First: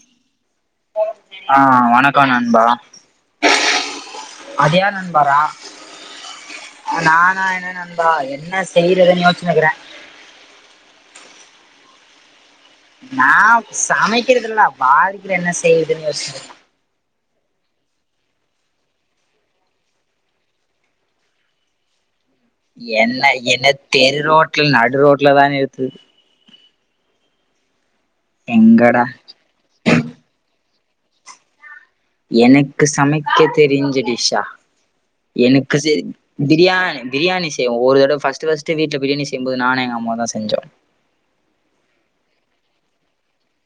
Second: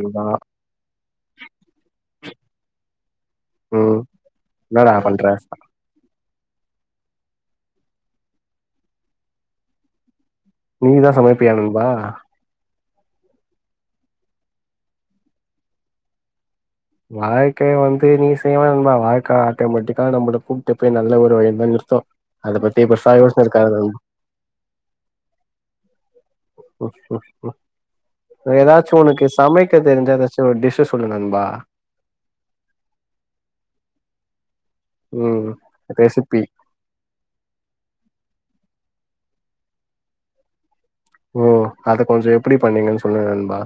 நண்பா அ வணக்கம் நண்பா ம் அது என்னடா யார் நண்பா பண்ற ரா நானா என்ன நண்பா என்ன செய்றதுன் யோசிச்னுக்குறேன் நீதா சமைப்பியா நண்பா நா சமைக்கறதில்ல வாழ்க்கைல என்ன செய்யதுன் யோசிச்சினுந்தன் வாழ்க்கையை வந்து நீ செய்வேணா நண்பா வாழ்க்கை ஆட்டமேட்டிக்கா நம்மள கூப்ட்டு போய் நல்ல ஒரு வழிதான் நிற்த்தும் அத பத்தி பெர்சா யோச்ன்னு இருக்காத கிள் நடுரோட்ல தான் நிறுத்துது ம் ம் ம் ஏதாச்சு எங்கடா ஒன்னு கெஸ் சமைக்க தெரிஞ்சா எதாச்சு ஒரு டிஷ்ஷா சொல்லு நண்பா எனக்கு சமைக்க தெரிஞ்ச டிஷ்ஷா ம் எனக்கு செரி ரெசிபி பிரியாணி பிரியணி செய்வோ ஒரு தடவ ஃபஸ்ட்டு ஃபஸ்ட்டு வீட்ல பிரியாணி செய்யும்போது நானு எங்க அம்மாவுந்தா செஞ்சோ ஓ அத கொஞ்சம் எப்டி பண்ணீங்கன் சொல்லுங்க நண்பா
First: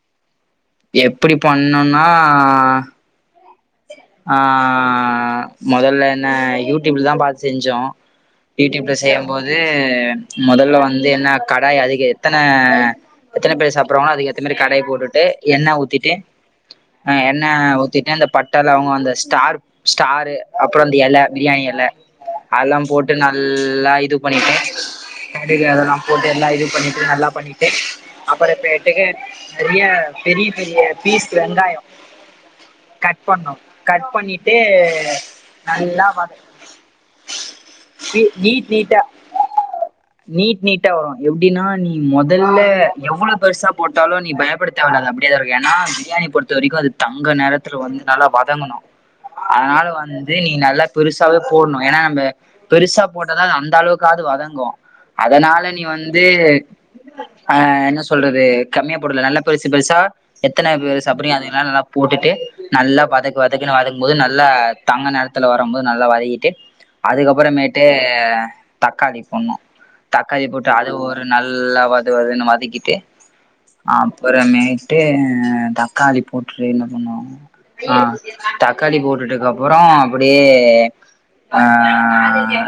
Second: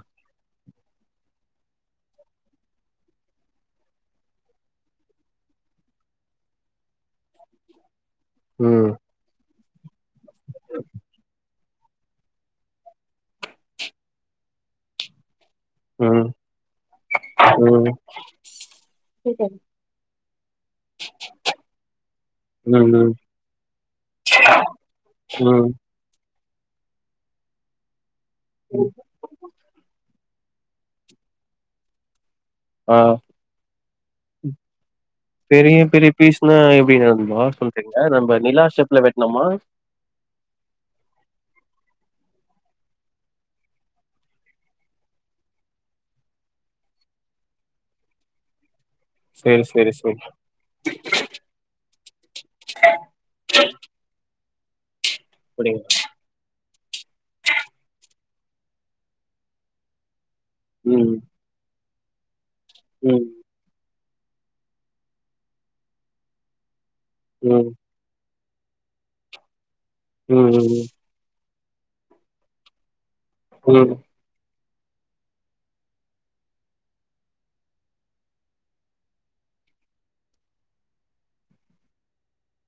எப்டி பண்ணொன்னா அ மொதல்ல என்ன யூடியூப்லதான் பாத் செஞ்சோ ம் யூடியூப்ல செய்யம் போது மொதல்ல வந்து என்ன கடாய அதிக எத்தன எத்தன பேர் சாப்புறாங்களோ அதுக்கேத்த மாரி கடாய் போட்டுட்டு எண்ணெ ஊத் திட்டு ம் எண்ணெ ம் ஊத்திட்ட அந்த பட் ட லவங்கோ அந்த ஸ்டார் ஸ்டாரு அப்றோ அந்த எல பிரியாணி எல அதலாம் ம் ம் போட்டு நல்லா இது பண்ணிட்டு கடைல ம் அதலா போட்டு எல்லா இது பண்ணிட்டு நல்லா பண்ணிட்டு அப்பற ம் பேட்டுக்கு நெறைய பெரிய பெரிய பீஸ் வெங்காயொ ஆ கட் பண்ணொ கட் பண்ணிட்டு பெரிய நல்லா பெரிய வத பீஸ்னா எப்டி நண்பா சொல்றீங்க நம்ப நிலா நீட் நீட்டா ஸ்டெப்ல வெட்னமா நீட் நீட்டா வரும் எப்டின்னா நீ மொதல்ல எவ்ளவு பெருசா போட்டாலும் நீ பயப்படத் தேவலாது அப்டியேதாருக்கும் ஏனா பிரியாணி பொறுத்த வரைக்கும் அது தங்க நெரத்துல வந்து நல்லா வதங்கணு சேரி அதனால சேரி சேரி வந்து நீ நல்லா பெருசாவே போட்ணு ஏனா நம்ப பெருசா போட்டாதா அந்தளவுக்காது வதங்கும் அதனால நீ அப்டிங்களா வந் து அ என்ன சொல்றது கம்மியா போடுல நல்லா பெருசு பெருசா எத்தன பேரு ம் சாப்புறீங் அதையெல்லா நல்லா போட்டுட்டு நல்லா ம் வதக் வதக்கின போது வதக் போது நல்லா தங்க நேரத்துல வரும் போது நல்லா வதக்கிட்டு ம் அதுக்கப்பறமேட்டு தக்காளி போடுனு தக்காளி ம் ம் போட்டு அது ஒரு நல்லா வதவதுன்னு வதக்கிட்டு ம் ஆ அப்பற மேட்டு தக்காளி போட்டு என்ன பண்ணுவாங்க ஆ தக்காளி போட்டுட்டுக்கு அப்றோ அப்டியே ஆ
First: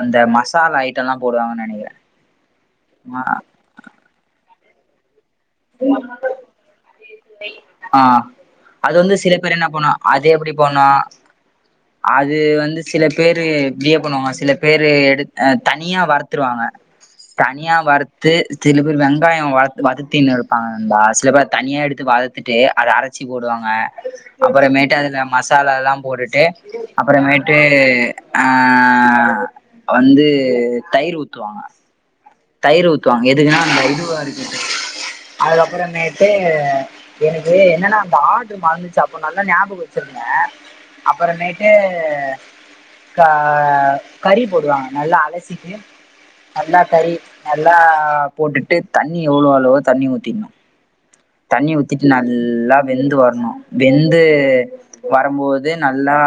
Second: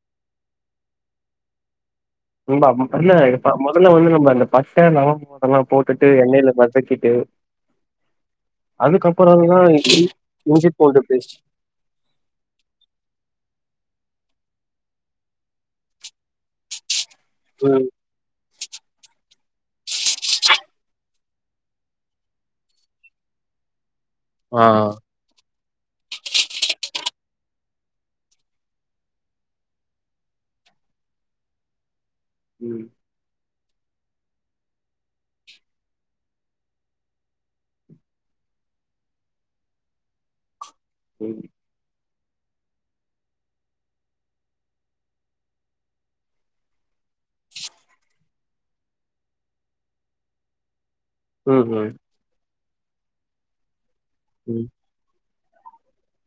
இந்த மசாலா ஐட்டம்ல்லா போடுவாங்கன்னு நெனைக்கிறே ண்பா இல்ல ஆ இ மொதல்ல வந்து நம்ப அந்த பட்ட லவங்கொ அதெல்லா போட்டுட்டு எண்ணெயில வதக்கிட்டு ஆ அது வந்து சில பேர் அதுக்கப்புறந்தா என்ன பண்ணு அது எப்டி இஞ்சி பண்ணு பூண்டு பேஸ்டு அது வந்து சில பேரு பிரியா பண்ணுவாங்க சில பேரு எடு்த் தனியா வர ருவாங்க தனியா ம் வறுத்து திரிப்பி வெங்காயோ வ வதத்தின்ன ந்தா சில பேர் தனியா எடுத்து வதர்த்துட்டு அத அரைச்சி போடுவாங்க ஆ அப்புறமேட்டு அதுல மசாலால்லா போட்டுட்டு அப்புறமேட்டு ஆ வந்து தயிர் ஊத்துவாங்க ம் தையிர் ஊத்துவாங்க எதுக்குனா அந்த இதுவா இருக்கு அதுக்கப்புறமேட்டு எனக்கு என்னன்னா அந்த ஆட்டு [unintelligible] சாப்படுணு நல்லா ஞாபக வெச்சிருந்தே ம் அப்புறம்மேட் க கறி போடுவாங்க நல்லா அலசிட்டு நல்லா கறி நல்லா போட்டுட்டு தண்ணி எவ்ளோ அளவோ தண்ணி ஊத்திக்ணு ம் தண்ணி ம் ஊத்திட்டு நல்லா வெந்து வர்ணு வெந்து ம் வரம்போது நல்லா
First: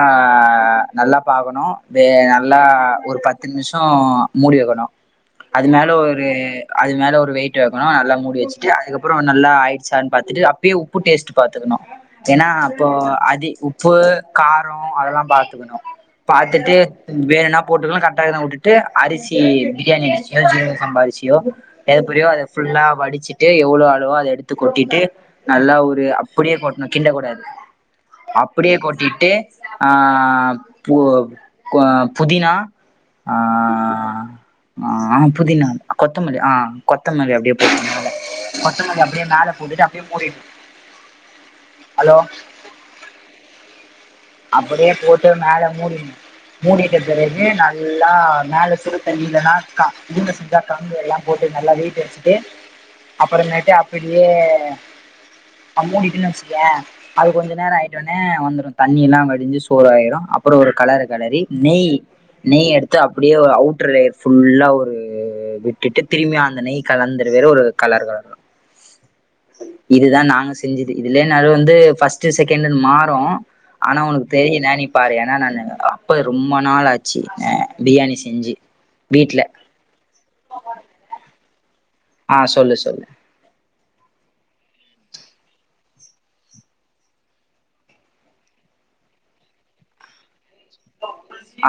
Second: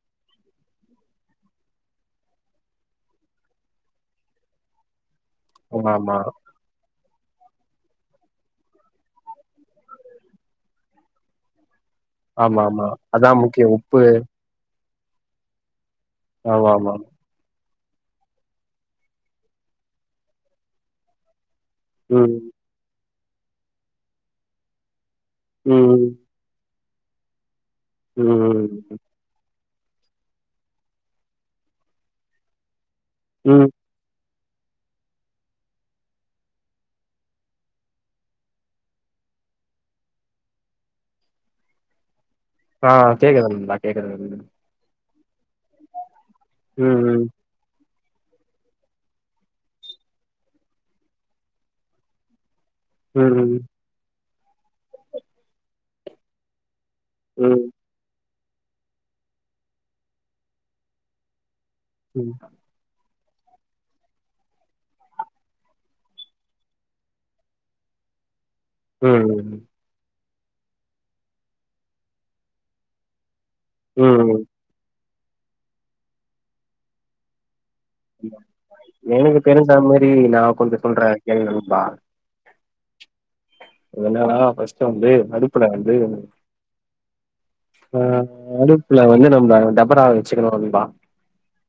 நல்லா பாக்கணு வே நல்லா ஒரு ப த்து நிமிஷோ மூடி வெக்கணு அது மேல ஆமாமா ஒரு அது மேல ஒரு வெயிட் வெக்கணு நல்லா மூடி வெச்சுட்டு அதுக்கப்றோ நல்லா ஆயி ச்சானு பாத்துட்டு அப்பயே உப்பு டேஸ்ட் பாத்துர்ணு ஏனா ஆமாமா அப்போ அதா அது முக்கியோ உப்பு காரோ அதெல்லா பாத்துக்ணு பாத்துட்டு ஆமாமா வேணுனா போட்டுக்கலா கரெக்டாருந்தா வுட்டுட்டு அரிசி பிரியாணி அரிசியோ ஜீரக சம்பா அரிசியோ எதப்படியோ ம் அத ஃபுல்லா வடிச்சுட்டு எவ்ளோ அள்வோ அத எடுத்து கொட்டிட்டு நல்லா ம் ஒரு அப்டியே கொட்டணு கிண்ட கூடாது ம் அப்டியே கொட்டிட்டு ஆபு புதினா ஆ ம் ஆ புதினா கொத்தமல்லி ஆ கொத்தமல்லி அப்டியே போட் அப்டே மேல போட்டுட்டு அப்டியே மூடினு ஹலோ ஆ கேக்குதுங் நல்லா கேக்குதுங் அப்டியே போட்டு மேல மூடிர்னு மூடிட்ட ம் பிறகு நா ஃபுல்லா மேல சுரு தண்ணியில்லனா கா ஊடுசா கம்பு எல்லா போட்டு நல்லா வெயிட்ட வெச்சுட்டு ம் அப்புறமேட்டு அப்டியே அம்மூடிட்டுன்னு வெச்சிக்கயேன் அது கொஞ்ச ம் நேர ஆயிட்டனே வந்துரு தண்ணி எல்லா வடிஞ்சு சோறாயிரு அப்பறோ ஒரு களறு களறி நெய் ம் நெய் எடுத் த்து அப்டியே ஒரு அவுட்டர் லேயர் ஃபுல்லா ஒரு விட்டுட்டு திரும்பி அந்த நெய் கலந்து வேற ஒரு கலர் வரணு ம் இதுதா நாங்க செஞ்சுது இதுலேனாலு வந்து பஸ்ட்டு செகண்ட்ன்னு மாறூ ஆனா ம் உனக் ம் தெரியுனா நீப்பாரு ஏனா நானு அப்ப ரொம்ப நாளாச்சு ஏ எனக் தெரிந்த மாரி நா கொஞ்ச சொல்றே கேளு நண்பா ஆ சொல்லு சொல்லு அது என்னனா பஸ்ட் வந்து அடுப்புல வந்து ஆ அடுப்புல வந்து நம்ம டபரா வெச்சுக்கணு நண்பா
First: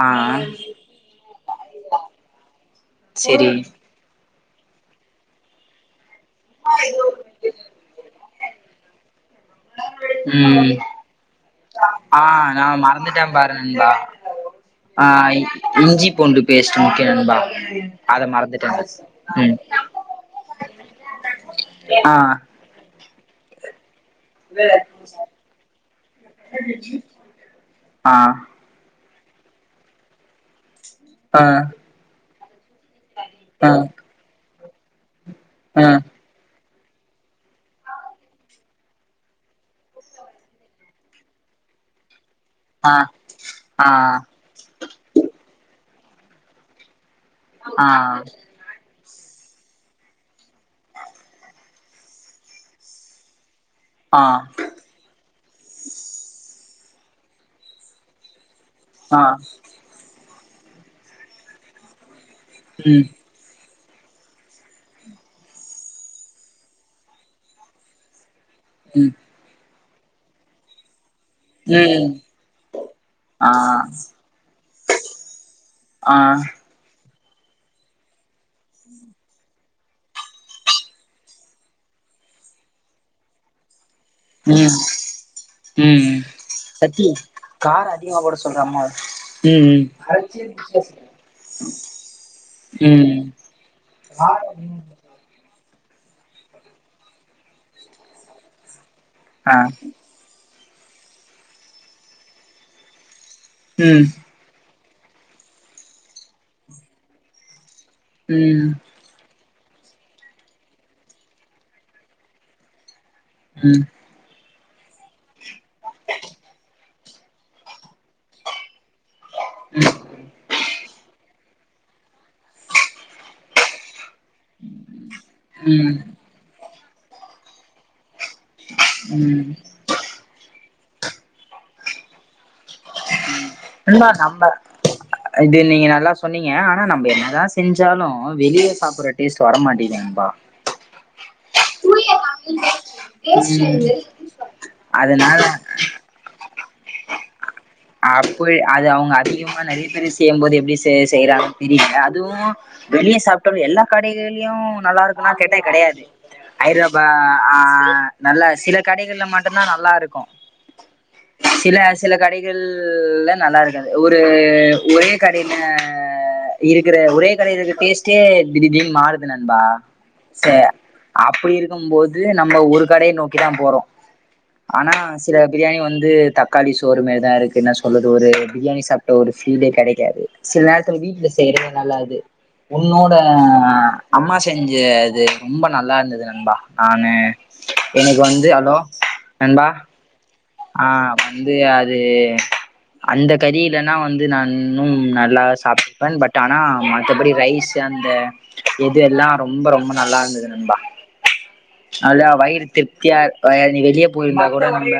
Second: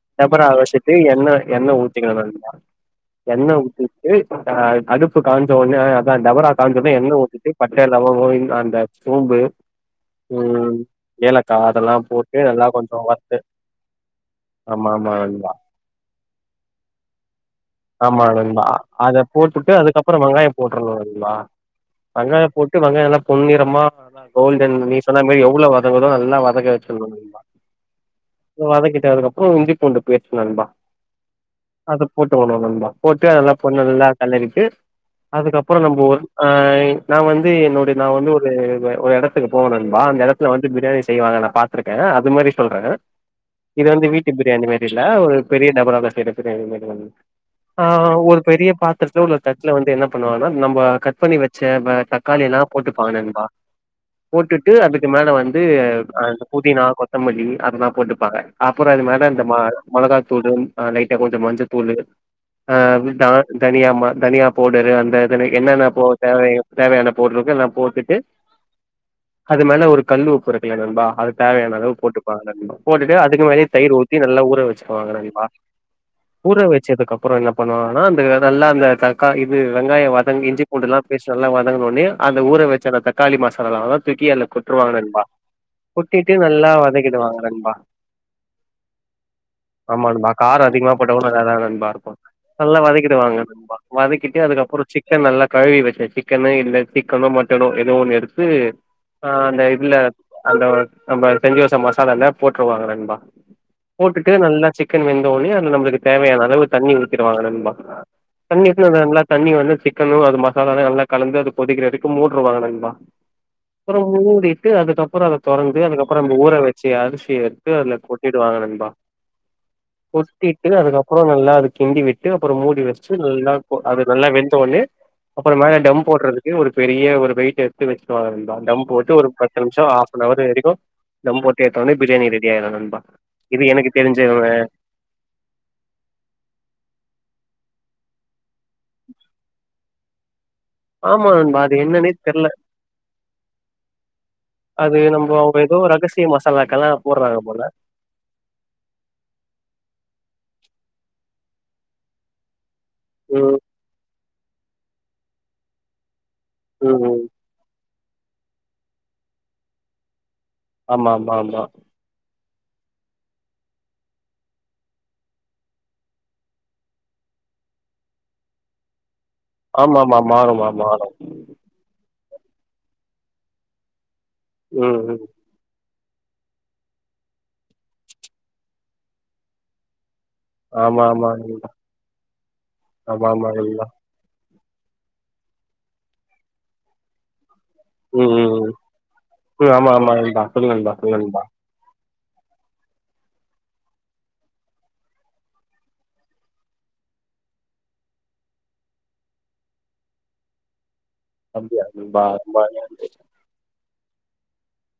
ஆ டபுரா வெச்சிட்டு எண்ணெய் எண்ணெ ஊத்திக்கணு நண்பா எண்ண செரி ஊத்தி ஹ அடுப்பு காஞ்ச உனே அதா டபரா காஞ்சோன எண்ண ஊத்திட்டு பட்ட லவங்கோ அந்த சோம்பு ம் ஏலக்கா அதெல்லா ஆ போட்டு நா நல்லா கொஞ்சம் மறந்துட்டே வறத்து பாரு நண்பா ஆமா ஆ ஆமா இஞ்சி பூண்டு பேஸ்ட்டு முக்கியம் நண்பா ஆமா அத அதுதா மறந்துட்டே அத ம் போட்டுட்டு அதுக்கப்பறம் வெங்காயம் போட்டுறணும் நண்பா ஆ வெங்காயம் போட் டு வெங்காயம் நல்லா பொன்னிரமா கோல்டன் நீ சொன்ன மேறி எவ்ளோ வதங்குதோ நல்லா வதக்க வச்சிறனும் நண்பா ஆ வதக்கிட்டு அதுக்கப்புறம் இஞ்சி பூண்டு பேஸ்ட்டு நண்பா ஆ அத போட்டுக்கணும் நண்பா போட்டு அதெல்லா ஆ ஆ கொஞ்ச நல்லா கெளறிட்டு அதுக்கப்பறம் ஆ நம்போ ஆ நா வந்து என்னோடு நா வந்து ஒரு ஒரு எடத்துக்கு போவ நண்பா அந்த எடத்துல வந்து பிரியாணி செய்வாங்க நா பாத்துருக்கே அது மாறி சொல்ற ஆ இது வந்து வீட்டு பிரியாணி மேறி இல்ல ஒரு பெரிய டபரால செய்ற பிரியாணி மாதிரி வந் ஆ ஒரு பெரிய பாத் திரத்திலயோ இல்ல தட்ல வந்து என்ன பண்ணுவாங்கன்னா நம்ப கட் பண்ணி வச்ச தக்காளி எல்லா போட்டுப்பாங்க நண்பா ஆ போட்டுட்டு அதுக்கு மேல வந்து அந்த புதினா கொத்தமல்லி அதுலா போட்டுப்பாங்க அப்புறம் அது ஆ மேல இந்த ம மொளகா தூளு ஆ லைட்டா கொஞ்சம் மஞ்சத்தூளு ஆ ம் அப்டிதா தனியா ம தனியா பவுடரு அந்த இதனை என்னன்னா போ தேவையோ தேவையான பொருளுக எல்லாம் போட்டுட்டு ம் அது மேல ஒரு கல்லு உப்பு இருக்கு இல்ல நண்பா அது தேவையான அளவு ம் போட்டுப்பாங்க நண்பா போட்டுட்டு அதுக்கு ஆ மேலயே தயிர் ஊத்தி நல்லா ஊற வச்சிக்குவாங்க நண்பா ஆ ச்சதுக்கு அப்புறம் என்ன பண்ணுவாங்கனா அந்த இதெல்லா அந்த தக்காளி இது வெங்காயம் வதங்கி இஞ்சி பூண்டுல்லா பேஸ்ட்டு எல்லா வதங்கன ஒடனே அந்த ஊர வச்ச அந்த தக்காளி மசாலாவா தூக்கி அதுல ம் கொட்டிருவாங்க நண்பா ம் கொட்டிட்டு நல்லா சத்தி வதக்கிடுவாங்க நண்பா காரோ அதிகமா போட சொல்ற அம்மாவ ம் ஆமா நண்பா காரம் அதிகமா போட்டாக்கூடா நல்லாதா நண்பா இருக்கும் நல் லா ம் ம் வதக்கிடுவாங்க நண்பா வதக்கிட்டு அதுக்கப்புறம் சிக்கன் நல்லா கழுவி வச்ச சிக்கனு இல்ல சிக்கனோ மட்டனோ எதோ ஒன்னு எடுத்து ஆ அந்த இதுல அந்த நம்ப செஞ்சிவச்ச மசாலல்ல போட்ருவாங்க நண்பா ம் போட்டுட்டு நல்லா சிக்கன் வெந்த ஒன்னே அதுல நம்பளுக்கு தேவையான அளவு தண்ணி ஊத்திருவாங்க நண்பா ம் தண்ணி எப்பயும் கொஞ்ச நல்லா தண்ணி வந்து சிக்கனும் அது மசாலால்ல நல்லா கலந்து அது கொதிக்கிற வரைக்கும் மூடுருவாங்கா நண்பா ம் அப்புறம் மூடிட்டு அதுக்கப்புறம் அத தொறந்து அதுக்கப்புறம் நம்ப ஊற வச்சிய அரிசிய எடுத்து அதுல கொட்டிடுவாங்க நண்பா கொட்டிட்டு அதுக்கப்புறம் நல்லா அது கிண்டி விட்டு அப்புறம் மூடி வச்சிட்டு நல்லா அது நல்லா வெந்த ஒன்னே அப்புறம் மேல ம் டம் போடறது கு ஒரு பெரிய ஒரு வெயிட் எடுத்து வச்சிடுவாங்க நண்பா டம் போட்டு ஒரு ம் பத்து நிமிஷம் ஆஃப் னவர் வரைக்கும் தம் போட்டு எத்த ஒன்னே பிரியாணி ரெடி ஆயிரும் நண்பா இது எனக்கு நண்பா தெரிஞ்ச நம்ப இதுல நீங்க நல்லா சொன்னீங்க ஆனா நம்ப என்னதா செஞ்சாலும் வெளிய சாப்பற டேஸ்ட் வர மாட்டிங்கிது நண்பா ஆமா நண்பா அது என்னான்னே தெர்ல அது நம்போ அதனால அவுங்க எதோ ரகசிய மசாலாக்கல்லா போடறாங்க போல அப்போயி அது அவங்க அதிகமா நெறைய பேருக்கு செய்யும்போது எப்டி செ செய்யறாங்கனு தெரியலல அதுவும் வெளியே ம் சாப்ட்டாது எல்லா கடைகள்லயு நல்லா இருக்குமான்னு கேட்டா கெடையாது ம் ஹைத்ரபா ம் ஆ நல்ல சில கடைகள்ல மட்டுந்தா நல்லா இருக்கு ஆமா ஆமா ஆமா சில சில கடைகள்ல நல்லா இருக்காது ஒரு ஒரே கடையில இருக்கிற ஒரே கடையில இருக்க டேஸ்ட்டே திடீதிடீர்னு மாறுது நண்பா ஆமா ஆமா ஆமா செ மாறுமா மாறு அப்புடி இருக் கும் போது நம்ம ஒரு கடைய நோக்கி தா போறோ ஆனா ம் ம் சில பிரியாணி வந்து தக்காளி சோறு மாரி தா இருக்கு ன்னா சொல்லது ஒரு பிரியாணி சாப்பிட்ட ஒரு ஃபீலே கெடைக்காது சில நேரத்துல ஆமா வீட்டுல ஆமா நண்பா செய்யறது நல்லாக்கிது உன்னோட ஆமா ஆமா நண்பா அம்மா செஞ்ச இது ரொம்ப நல்லா இருந்தது நண்பா நானு எனக்கு வந்து ஹலோ நண்பா பாமாயில்தா சொல்லு ஆ வந்து அது அந்த கறி இல்லன்னா வந்து நான் இன்னும் நல்லா சாப்பிட்டுப்பன் பட் ஆனா மத்தபடி ரைஸ் அந்த எது எல்லா ரொம்ப ரொம்ப நல்லா இருந்தது நண்பா அப்டியா நண்பா அதா ரொம்ப வயிறு திருப்தியா ப நீ வெளியே போயிருந்தா கூட நம்ம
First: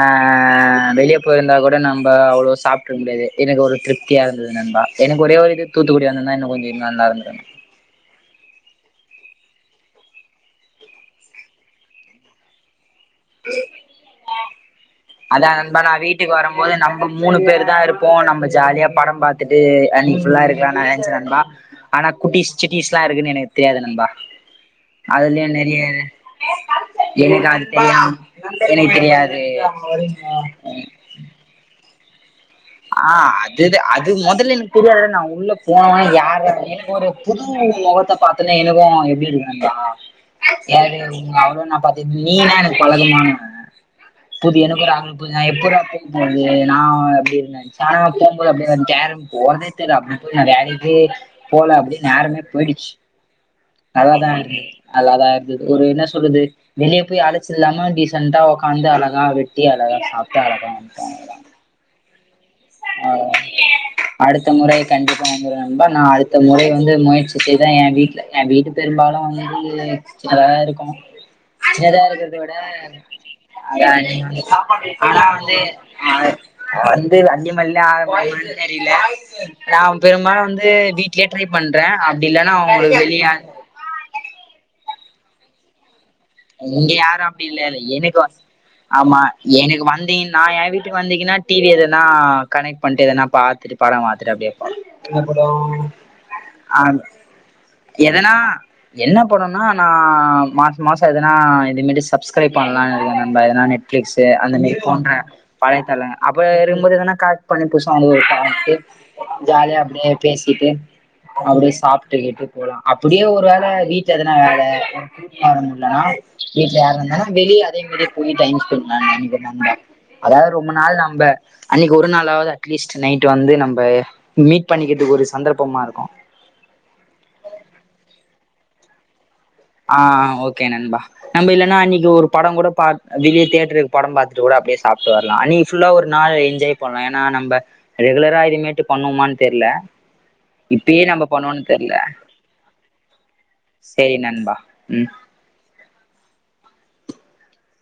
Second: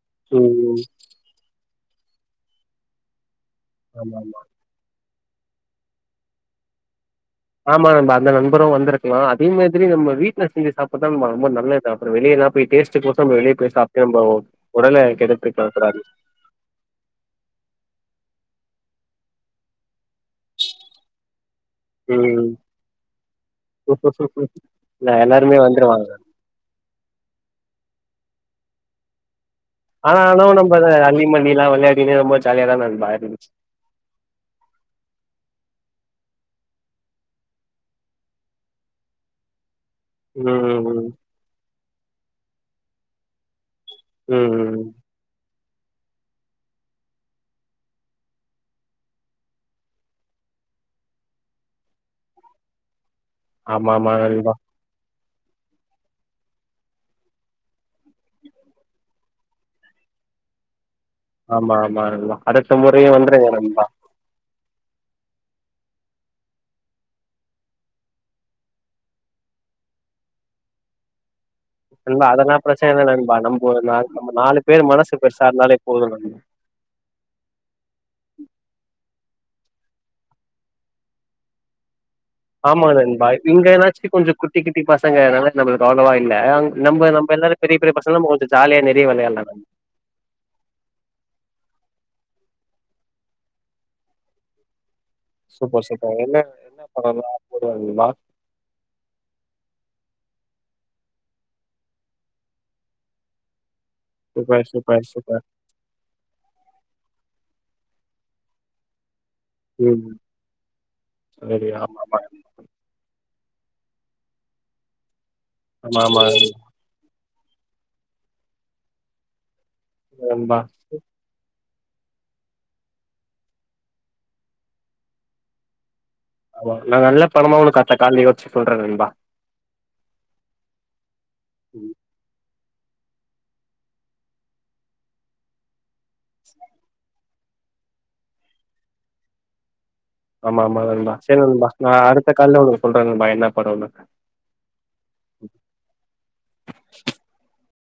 ஆ ம் வெளியே போயிருந்தா கூட நம்ம அவ்ளோ சாப்ட்ருக்க முடியாது எனக்கு ஒரு ஆமா திருப்தியா ஆமா இருந்தது நண்பா எனக்கு ஒரே ஒரு இது தூத்துக்குடி வந்துந்தா எனக்கு கொஞ்சோ நல்லா இருந்து ஆமா நண்பா அந்த நண்பரு வந்திருக்கலா அதே மாதிரி நம்ம வீட்டில செஞ்சு சாப்ட்டதா நம்ம ரொம்ப நல்லது சாப்பற வெளியே எல்லா போயிட்டு டேஸ்ட்டுக் கொசறோ நம் வெளிய போய் சாப்ட்டு நம்போ உடல கெடுத்துக்க கூடாது போது நம்ப மூணு பேர் தா இருப்போ நம்ப ஜாலியா படோ பாத்துட்டு அன்னைக்கி புல்லா இருக்கலா நா நெனச்சே நண்பா ஆனா ம் குட்டிஸ் சிட்டிஸ்லா இருக்குன்னு எனக்கு தெரியாது நண்பா இல்ல அதுலயு எல்லாருமே நெறைய வந்துருவாங்க எனுக்கு அது தெரியா எனுக்கு தெரியாது ஆனா எனோ நம்ப அல்லிமல்லில்லா விளையாடினு ரொம்ப ஜாலியாதா ஆ நண்பா அ இருந்துச்சு தெராது அது மொதல்ல எனக்கு தெரியாது நா உள்ள போனவொனே யார்ராது எனக்கு ஒரு புது மொகத்த பாத்தொன்னே எனக்கு எப்டி இருக்கு நண்பா ம் யாரு ம் உங்க அவ்ளோவா நா பாத்ததி நீனா எனக்கு பழக்கமானவ புதிய ம் எனக்கு ஒரு அன் புற்ரா நா எப்புற்றா கூப்பறது நா அப்டு இருந்தே ச்சாண போம்போது அப்டியெல்ல எது [unintelligible] போறதே தெரிய அப்டி [unintelligible] வேலைக்கே போல அப்டியே நேரமே போயிடுச்சு ஆமா ஆமா அதனால்தா நண்பா அன்னைக்கி நல்லாதா இருந்தது ஒரு என்ன சொல்றது வெளியே போய் அழைச்சல் இல்லாம டீசெண்ட்டா வொக்காந்து அழகா வெட்டி அழகா சாப்ட்டு அழகா வன்ட்டோ அவளோதா ஆமா ஆமா அதா அடுத்த முறையு வந்துருங்க நண்பா அடுத்த முறை கண்டிப்பா வந்துர்ர நண்பா நா அடுத்த முறை வந்து முயற்சி செய்த தா எ வீட்டுல எ வீட்டு பெரும்பாலு வந்து சின்னதாதா இருக்கு சின்னதா நண்பா இருக்கதற்த விட அதெல்லா பிரச்சன இல்ல நண்பா நம்ப நா அத நம்ம நீ நாலு பேர் மனசு ஆனா பெருசா வந்து இருந்தாலே போது ஆ நண்பா வந்து ஐஞ்சு அந்திமல்லிலா வந்து ஆடமுடிமா தெரியல நா பெரும்பாலு வந்து வீட்லே ட்ரை பண்றே அப்டி இல்லன்னா அவங்களுக்கு வெளியே இங்க என்னாச்சு கொஞ்ச குட்டி குட்டி பசங்கனால நம்ம அவ்ளோவா இல்ல இங்க நம்ம யாரு நம்ம அப்டி எல்லாரு பெரிய இல்லல்ல பெரிய பசங்கல நம கொஞ்ச ஜாலிய நெறைய விளையடலா னுக்கு வந்தின் நா ய வீட்டு வந்தீங்கன்னா டி வி எதனா கனெக்ட் பண்ட்டு எதனா பாத்துட்டு படம் வாத்துட்டு அப்டியேப் போவ சூப்பர் சூப்பர் என்ன என்ன அம் படம்லா போடுவாங்களா என்னனா என்ன பண்ணோனா நா மாச மாசோ எதுனா இதுமட்டி சப்ஸ்கிரைப் பண்ணலாம் இருக்கேன் நம்ப எதனா நெ கிட்ஸ்சு அந்த சூப்பர் மாரி சூப்பர் போன சூப்பர் பழையத்தல அப்பர எறும்பு எதனா கட் பண்ணி புதுசா [unintelligible] ஜாலியா அப்டியே ம் பேசிட்டு சரி அப்டியே ஆமா ஆமா சாப்ட்டுக்கிட்டு போலா அப்புடியே ஒரு வேல வீட்ல எதனா வேல ஒரு போட முல்ல ஆமா ஆமா ஆபீஸ் வீ ட்ல யார் வந்தாளு வெளில அதே மாரி போய் டைம் ஸ்பென்ட்னா [unintelligible] அதாது நண்பா ரொம்ப நாள் நம்ப அன்னைக்கு ஒரு நாளாது அட்லீஸ்ட் நைட் வந்து நம்ப மீட் பண்ணிக்கிட்டுக்கு ஒரு சந்தர்ப்பமாருக்கும் நா நல்ல பணமா ஒனக்கு காத்த கால்ல யோசிச்சு சொல்ற நண்பா ஆ ஓகே நண்பா நம்ப இல்லன்னா அன்னைக்கு ஒரு படோம் குட பா வெளிய தேட்ருக்கு படம் பாத்துட்டு கூட அப்டியே சாப்ட்டு வர்லா அனி ஃபுல்லா ஒரு நாள் என்ஜாய் பண்லா ஏன்னா நம்ப ரெகுலரா இதுமேட்டு பண்ணோமான் தெர்ல ஆமா ஆமா நண்பா சர் நண்பா நா அடுத்த கால்ல ஒனக்கு சொல்ற நண்பா என்ன படன்னு கே நண்பா உம்